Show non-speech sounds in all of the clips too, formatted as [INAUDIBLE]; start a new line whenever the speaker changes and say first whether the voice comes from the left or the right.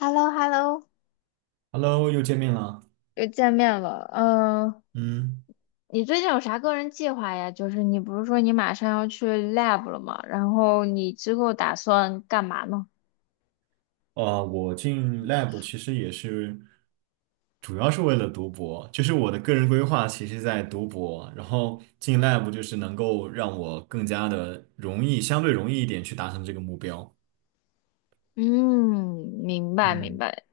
left: h e l l o h e l l o
right: Hello，又见面了。
left: 又见面了。嗯，
right: 嗯，
left: 你最近有啥个人计划呀？就是你不是说你马上要去 lab 了吗？然后你之后打算干嘛呢？
right: 我进 lab 其实也是，主要是为了读博，就是我的个人规划，其实在读博，然后进 lab 就是能够让我更加的容易，相对容易一点去达成这个目标。
left: 嗯，明白明
right: 嗯，
left: 白。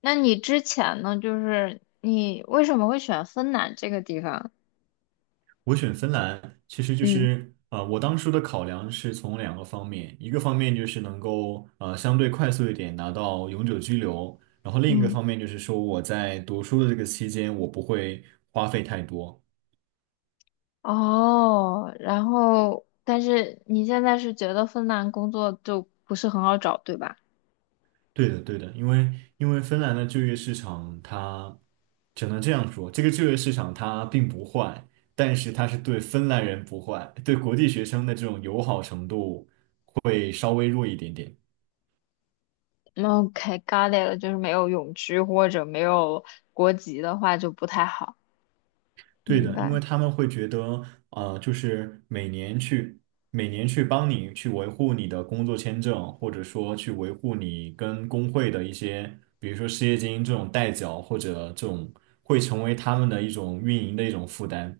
left: 那你之前呢？就是你为什么会选芬兰这个地方？
right: 我选芬兰，其实就
left: 嗯
right: 是我当初的考量是从2个方面，一个方面就是能够相对快速一点拿到永久居留，然后另一个
left: 嗯，
right: 方面就是说我在读书的这个期间，我不会花费太多。
left: 哦，然后但是你现在是觉得芬兰工作就不是很好找，对吧？
right: 对的，对的，因为芬兰的就业市场它只能这样说，这个就业市场它并不坏，但是它是对芬兰人不坏，对国际学生的这种友好程度会稍微弱一点点。
left: OK，got it 了，就是没有永居或者没有国籍的话就不太好。
right: 对
left: 明
right: 的，因为
left: 白，
right: 他们会觉得，就是每年去帮你去维护你的工作签证，或者说去维护你跟工会的一些，比如说失业金这种代缴，或者这种会成为他们的一种运营的一种负担。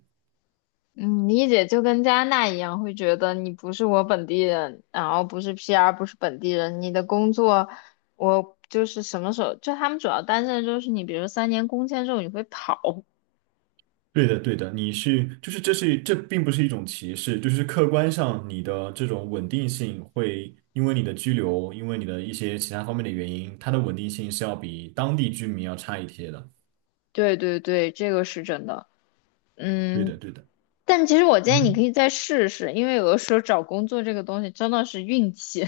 left: 嗯，理解就跟加拿大一样，会觉得你不是我本地人，然后不是 PR，不是本地人，你的工作我就是什么时候，就他们主要担心的就是你，比如说3年工签之后你会跑。
right: 对的，对的，就是这并不是一种歧视，就是客观上你的这种稳定性会因为你的居留，因为你的一些其他方面的原因，它的稳定性是要比当地居民要差一些的。
left: 对对对，这个是真的，
right: 对的，
left: 嗯。
right: 对的，
left: 但其实我建议你可
right: 嗯。
left: 以再试试，因为有的时候找工作这个东西真的是运气。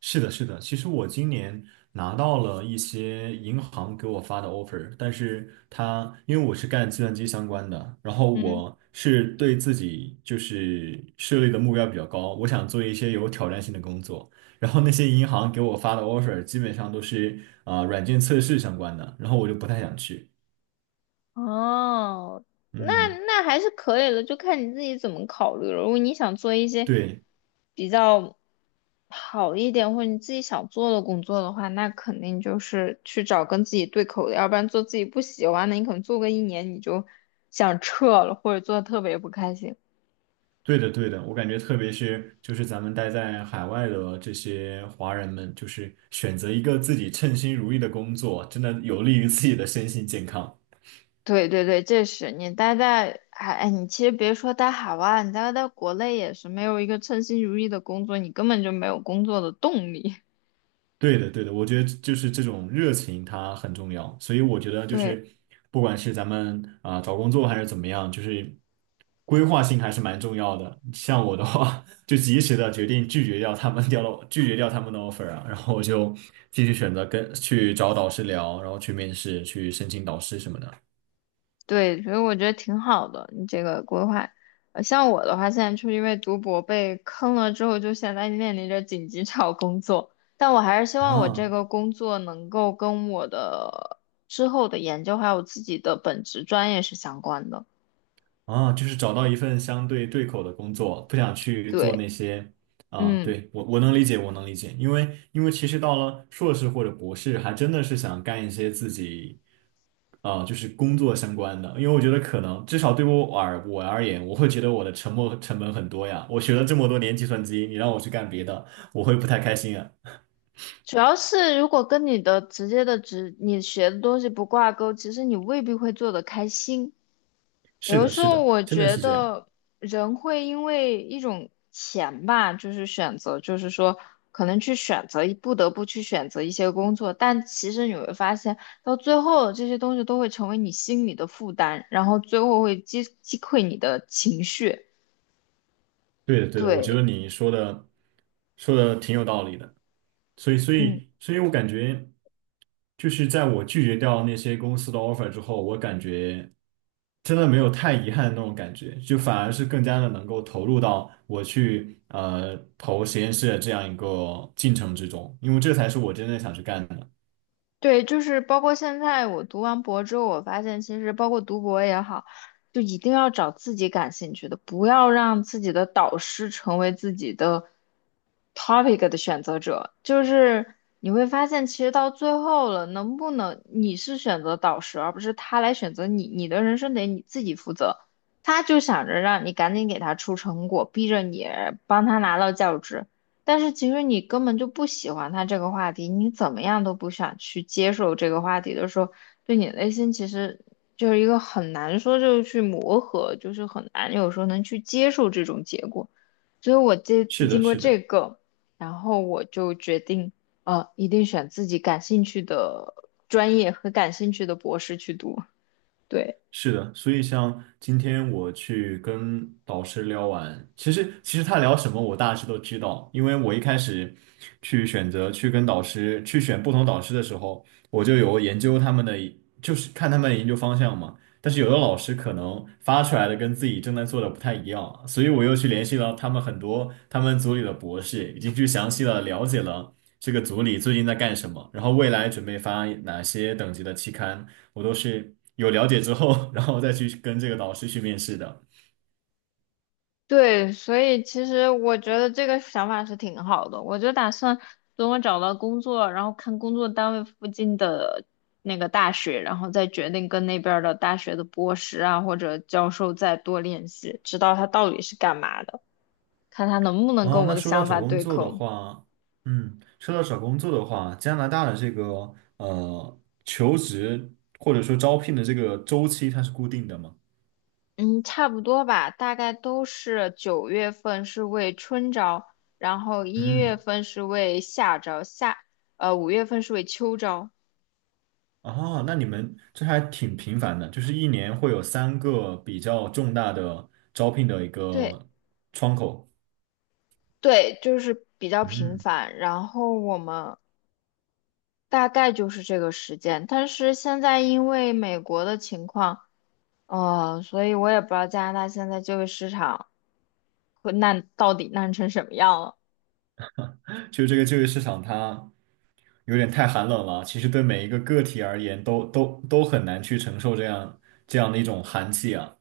right: 是的，是的。其实我今年拿到了一些银行给我发的 offer，但是它因为我是干计算机相关的，然后
left: [LAUGHS] 嗯。
right: 我是对自己就是设立的目标比较高，我想做一些有挑战性的工作。然后那些银行给我发的 offer 基本上都是软件测试相关的，然后我就不太想去。
left: 哦，那
right: 嗯，
left: 那还是可以的，就看你自己怎么考虑了。如果你想做一些
right: 对。
left: 比较好一点，或者你自己想做的工作的话，那肯定就是去找跟自己对口的，要不然做自己不喜欢的，你可能做个一年你就想撤了，或者做的特别不开心。
right: 对的，对的，我感觉特别是就是咱们待在海外的这些华人们，就是选择一个自己称心如意的工作，真的有利于自己的身心健康。
left: 对对对，这是你待在海，哎哎，你其实别说待海外，你待在国内也是没有一个称心如意的工作，你根本就没有工作的动力。
right: 对的，对的，我觉得就是这种热情它很重要，所以我觉得
left: [LAUGHS]
right: 就
left: 对。
right: 是不管是咱们找工作还是怎么样，就是规划性还是蛮重要的。像我的话，[LAUGHS] 就及时的决定拒绝掉他们的 offer 啊，然后我就继续选择跟去找导师聊，然后去面试，去申请导师什么的
left: 对，所以我觉得挺好的，你这个规划。像我的话，现在就是因为读博被坑了之后，就现在面临着紧急找工作。但我还是希望我这
right: 啊。
left: 个工作能够跟我的之后的研究还有自己的本职专业是相关的。
right: 啊，就是找到一份相对对口的工作，不想去做
left: 对，
right: 那些啊，
left: 嗯，
right: 对，我能理解，我能理解，因为其实到了硕士或者博士，还真的是想干一些自己啊，就是工作相关的，因为我觉得可能至少对我而言，我会觉得我的沉没成本很多呀，我学了这么多年计算机，你让我去干别的，我会不太开心啊。
left: 主要是如果跟你的直接的职，你学的东西不挂钩，其实你未必会做得开心。
right: 是
left: 有的
right: 的，
left: 时
right: 是
left: 候
right: 的，
left: 我
right: 真的
left: 觉
right: 是这样。
left: 得人会因为一种钱吧，就是选择，就是说可能去选择，不得不去选择一些工作，但其实你会发现，到最后这些东西都会成为你心里的负担，然后最后会击溃你的情绪。
right: 对的，对的，我觉
left: 对，
right: 得你说的挺有道理的，所以，所
left: 嗯，
right: 以，所以我感觉，就是在我拒绝掉那些公司的 offer 之后，我感觉真的没有太遗憾的那种感觉，就反而是更加的能够投入到我去投实验室的这样一个进程之中，因为这才是我真正想去干的。
left: 对，就是包括现在我读完博之后，我发现其实包括读博也好，就一定要找自己感兴趣的，不要让自己的导师成为自己的 topic 的选择者。就是你会发现，其实到最后了，能不能你是选择导师，而不是他来选择你，你的人生得你自己负责。他就想着让你赶紧给他出成果，逼着你帮他拿到教职。但是其实你根本就不喜欢他这个话题，你怎么样都不想去接受这个话题的时候，对你内心其实就是一个很难说就是去磨合，就是很难有时候能去接受这种结果。所以我这次
right: 是
left: 经
right: 的，
left: 过
right: 是
left: 这
right: 的。
left: 个，然后我就决定，一定选自己感兴趣的专业和感兴趣的博士去读。对。
right: 是的，所以像今天我去跟导师聊完，其实他聊什么我大致都知道，因为我一开始去选择去跟导师去选不同导师的时候，我就有研究他们的，就是看他们的研究方向嘛。但是有的老师可能发出来的跟自己正在做的不太一样，所以我又去联系了很多他们组里的博士，已经去详细的了解了这个组里最近在干什么，然后未来准备发哪些等级的期刊。我都是有了解之后，然后再去跟这个导师去面试的。
left: 对，所以其实我觉得这个想法是挺好的。我就打算等我找到工作，然后看工作单位附近的那个大学，然后再决定跟那边儿的大学的博士啊或者教授再多联系，知道他到底是干嘛的，看他能不能跟
right: 哦，
left: 我
right: 那
left: 的
right: 说到
left: 想
right: 找
left: 法
right: 工
left: 对
right: 作的
left: 口。
right: 话，嗯，说到找工作的话，加拿大的这个求职或者说招聘的这个周期，它是固定的吗？
left: 嗯，差不多吧，大概都是9月份是为春招，然后一月
right: 嗯，
left: 份是为夏招，5月份是为秋招。
right: 哦，那你们这还挺频繁的，就是一年会有3个比较重大的招聘的一
left: 对。
right: 个窗口。
left: 对，就是比较频
right: 嗯，
left: 繁，然后我们大概就是这个时间，但是现在因为美国的情况，所以我也不知道加拿大现在就业市场会烂到底烂成什么样了。
right: 就这个就业市场它有点太寒冷了。其实对每一个个体而言都很难去承受这样的一种寒气啊。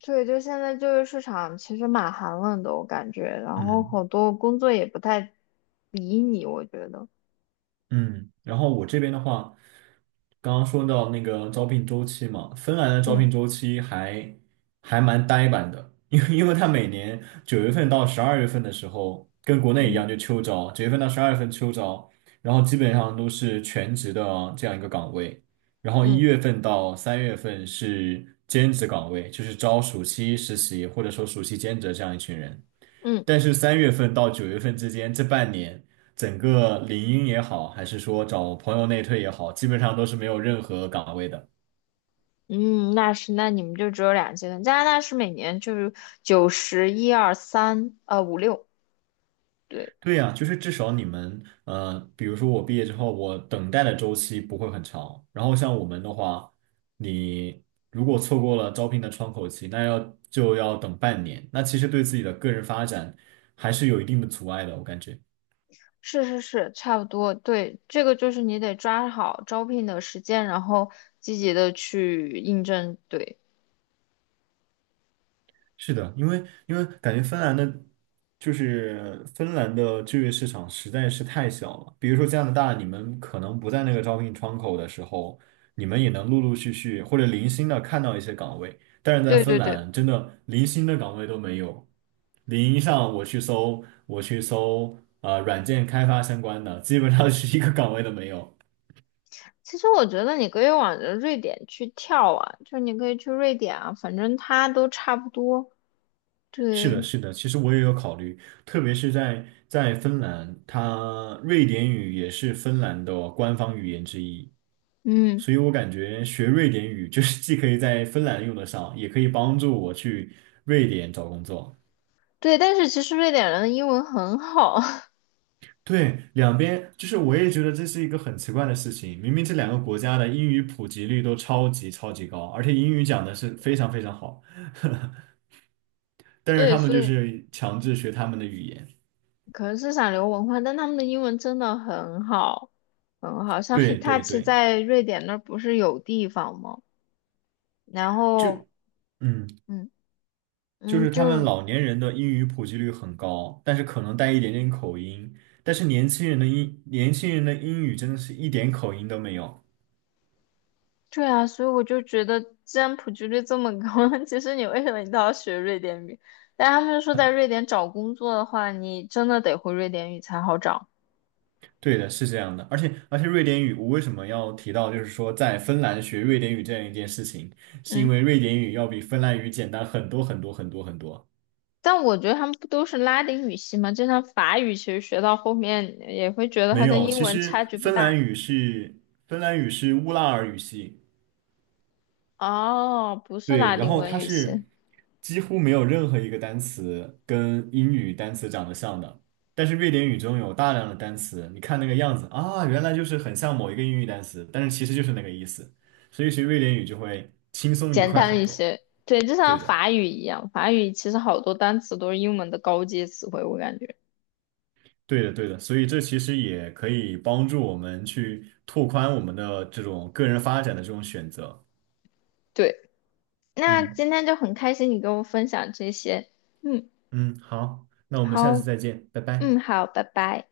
left: 对，就现在就业市场其实蛮寒冷的，我感觉，然后
right: 嗯。
left: 好多工作也不太理你，我觉得，
right: 嗯，然后我这边的话，刚刚说到那个招聘周期嘛，芬兰的招
left: 嗯
right: 聘周期还蛮呆板的，[LAUGHS] 因为它每年九月份到十二月份的时候，跟国内一
left: 嗯，
right: 样就秋招，九月份到十二月份秋招，然后基本上都是全职的这样一个岗位，然后一
left: 嗯
right: 月份到三月份是兼职岗位，就是招暑期实习或者说暑期兼职这样一群人。
left: 嗯
right: 但是3月份到9月份之间这半年，整个领英也好，还是说找朋友内推也好，基本上都是没有任何岗位的。
left: 嗯，那是，那你们就只有两阶段，加拿大是每年就是九十一二三，五六。对。
right: 对呀，就是至少你们，比如说我毕业之后，我等待的周期不会很长。然后像我们的话，你如果错过了招聘的窗口期，就要等半年。那其实对自己的个人发展还是有一定的阻碍的，我感觉。
left: 是是是，差不多。对，这个就是你得抓好招聘的时间，然后积极的去应征。对，
right: 是的，因为感觉芬兰的，就是芬兰的就业市场实在是太小了。比如说加拿大，你们可能不在那个招聘窗口的时候，你们也能陆陆续续或者零星的看到一些岗位，但是在
left: 对
right: 芬
left: 对对。
right: 兰，真的零星的岗位都没有。领英上我去搜，软件开发相关的，基本上是一个岗位都没有。
left: 其实我觉得你可以往着瑞典去跳啊，就是你可以去瑞典啊，反正它都差不多。
right: 是的，
left: 对，
right: 是的，其实我也有考虑，特别是在芬兰，它瑞典语也是芬兰的官方语言之一，
left: 嗯，
right: 所以我感觉学瑞典语 [LAUGHS] 就是既可以在芬兰用得上，也可以帮助我去瑞典找工作。
left: 对。但是其实瑞典人的英文很好，[LAUGHS]
right: 对，两边就是我也觉得这是一个很奇怪的事情，明明这2个国家的英语普及率都超级超级高，而且英语讲的是非常非常好，[LAUGHS] 但是
left: 对，
right: 他们
left: 所
right: 就
left: 以
right: 是强制学他们的语言。
left: 可能是想留文化，但他们的英文真的很好，很好。像
right: 对对
left: Hitachi
right: 对，
left: 在瑞典那儿不是有地方吗？然
right: 就。
left: 后。
right: 嗯。
left: 嗯。
right: 就
left: 嗯，
right: 是他们
left: 就
right: 老年人的英语普及率很高，但是可能带一点点口音，但是年轻人的年轻人的英语真的是一点口音都没有。
left: 对啊，所以我就觉得，既然普及率这么高，[LAUGHS] 其实你为什么一定要学瑞典语？但他们说，在瑞典找工作的话，你真的得会瑞典语才好找。
right: 对的，是这样的，而且瑞典语，我为什么要提到就是说在芬兰学瑞典语这样一件事情，是因
left: 嗯，
right: 为瑞典语要比芬兰语简单很多很多很多很多。
left: 但我觉得他们不都是拉丁语系吗？就像法语，其实学到后面也会觉得
right: 没
left: 它跟
right: 有，
left: 英
right: 其
left: 文差
right: 实
left: 距不大。
right: 芬兰语是乌拉尔语系。
left: 哦，不是
right: 对，
left: 拉
right: 然
left: 丁
right: 后
left: 文
right: 它
left: 语系，
right: 是几乎没有任何一个单词跟英语单词长得像的，但是瑞典语中有大量的单词，你看那个样子啊，原来就是很像某一个英语单词，但是其实就是那个意思，所以学瑞典语就会轻松愉
left: 简
right: 快
left: 单
right: 很
left: 一
right: 多。
left: 些。对，就
right: 对
left: 像
right: 的，
left: 法语一样，法语其实好多单词都是英文的高阶词汇，我感觉。
right: 对的，对的，所以这其实也可以帮助我们去拓宽我们的这种个人发展的这种选择。
left: 对。那
right: 嗯
left: 今天就很开心你跟我分享这些，嗯，
right: 嗯，好，那我们下次
left: 好，
right: 再见，拜
left: 嗯，
right: 拜。
left: 好，拜拜。